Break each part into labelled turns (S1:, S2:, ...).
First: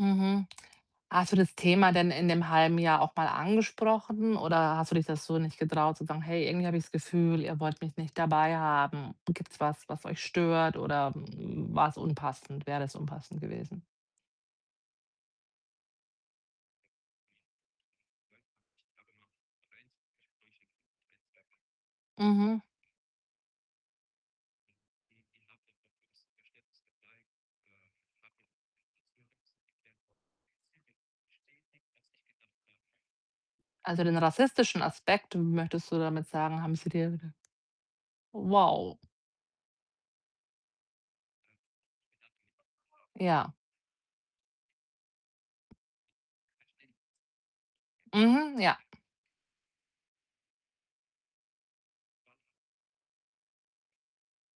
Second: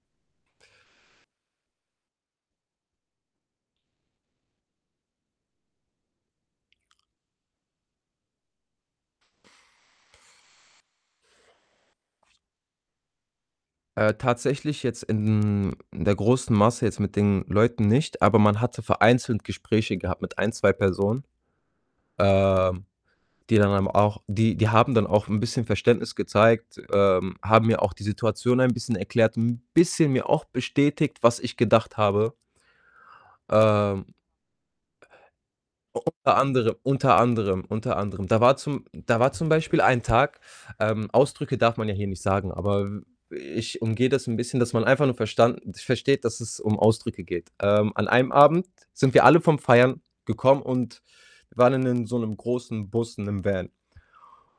S1: Mhm. Hast du das Thema denn in dem 1/2 Jahr auch mal angesprochen oder hast du dich da so nicht getraut zu sagen: „Hey, irgendwie habe ich das Gefühl, ihr wollt mich nicht dabei haben. Gibt's was, was euch stört?“ oder, hm, war‘s unpassend wäre das unpassend gewesen?
S2: Äh, tatsächlich jetzt in der großen Masse jetzt mit den Leuten nicht, aber man hatte vereinzelt Gespräche gehabt mit 1, 2 Personen,
S1: Mhm.
S2: ähm, die dann eben auch die die haben dann auch ‘n bisschen Verständnis gezeigt, ähm, haben mir auch die Situation ein bisschen erklärt, ‘n bisschen mir auch bestätigt, was ich gedacht habe.
S1: Also,
S2: Ähm
S1: den rassistischen Aspekt, möchtest du damit
S2: Unter
S1: sagen, haben
S2: anderem,
S1: sie dir
S2: unter
S1: wieder
S2: anderem, unter anderem. Da war zum
S1: Wow.
S2: da war zum Beispiel ein Tag, ähm Ausdrücke darf man ja hier nicht sagen, aber
S1: Ja.
S2: ich umgehe das ‘n bisschen, dass man einfach nur verstanden versteht, dass es um Ausdrücke geht. Ähm, an einem
S1: Mhm,
S2: Abend
S1: ja.
S2: sind wir alle vom Feiern gekommen und waren in 'nen so ‘nem großen Bus, in ‘nem Van.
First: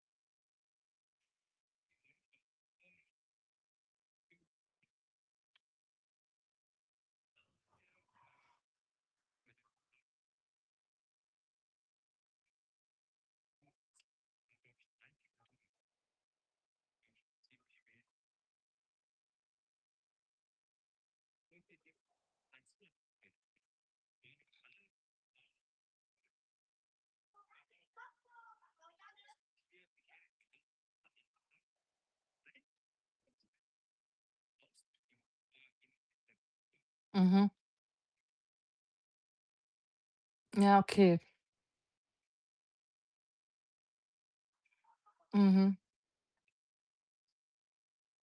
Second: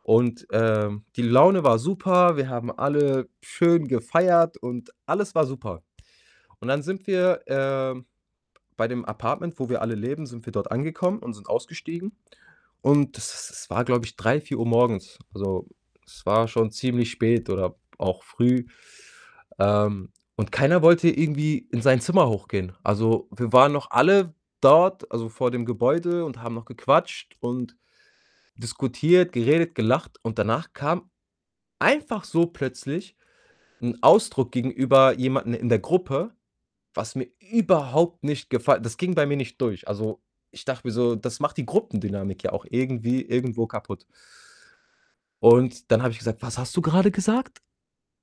S2: Und, äh, die Laune war super, wir haben alle schön gefeiert und alles war super. Und dann sind wir äh, bei dem Apartment, wo wir alle leben, sind wir dort angekommen und sind ausgestiegen. Und das es war, glaube ich, 3, 4 Uhr morgens, also es war schon ziemlich spät oder auch früh, ähm, und keiner wollte irgendwie in sein Zimmer hochgehen. Also, wir waren noch alle dort, also, vor dem Gebäude und haben noch gequatscht und diskutiert, geredet, gelacht und danach kam einfach so plötzlich ‘n Ausdruck gegenüber jemandem in der Gruppe, was mir
S1: Mhm.
S2: überhaupt nicht gefall das ging bei mir nicht durch, also, ich
S1: Ja,
S2: dachte mir so,
S1: okay.
S2: das macht die Gruppendynamik ja auch irgendwie irgendwo kaputt.
S1: Mhm.
S2: Und dann habe ich gesagt: „Was hast du grade gesagt?"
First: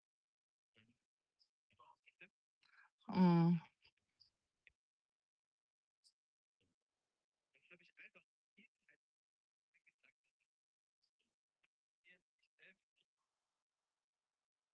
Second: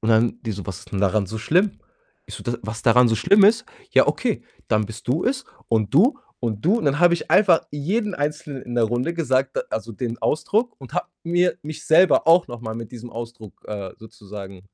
S2: Und dann die so: „Was ist denn daran so schlimm?" Ich so: „D was daran so schlimm
S1: Mhm.
S2: ist? Ja, okay, dann bist du es und du und du "und dann habe ich einfach jeden Einzelnen in der Runde gesagt, äh also, den Ausdruck und habe mir mich selber auch noch mal mit diesem Ausdruck, äh, sozusagen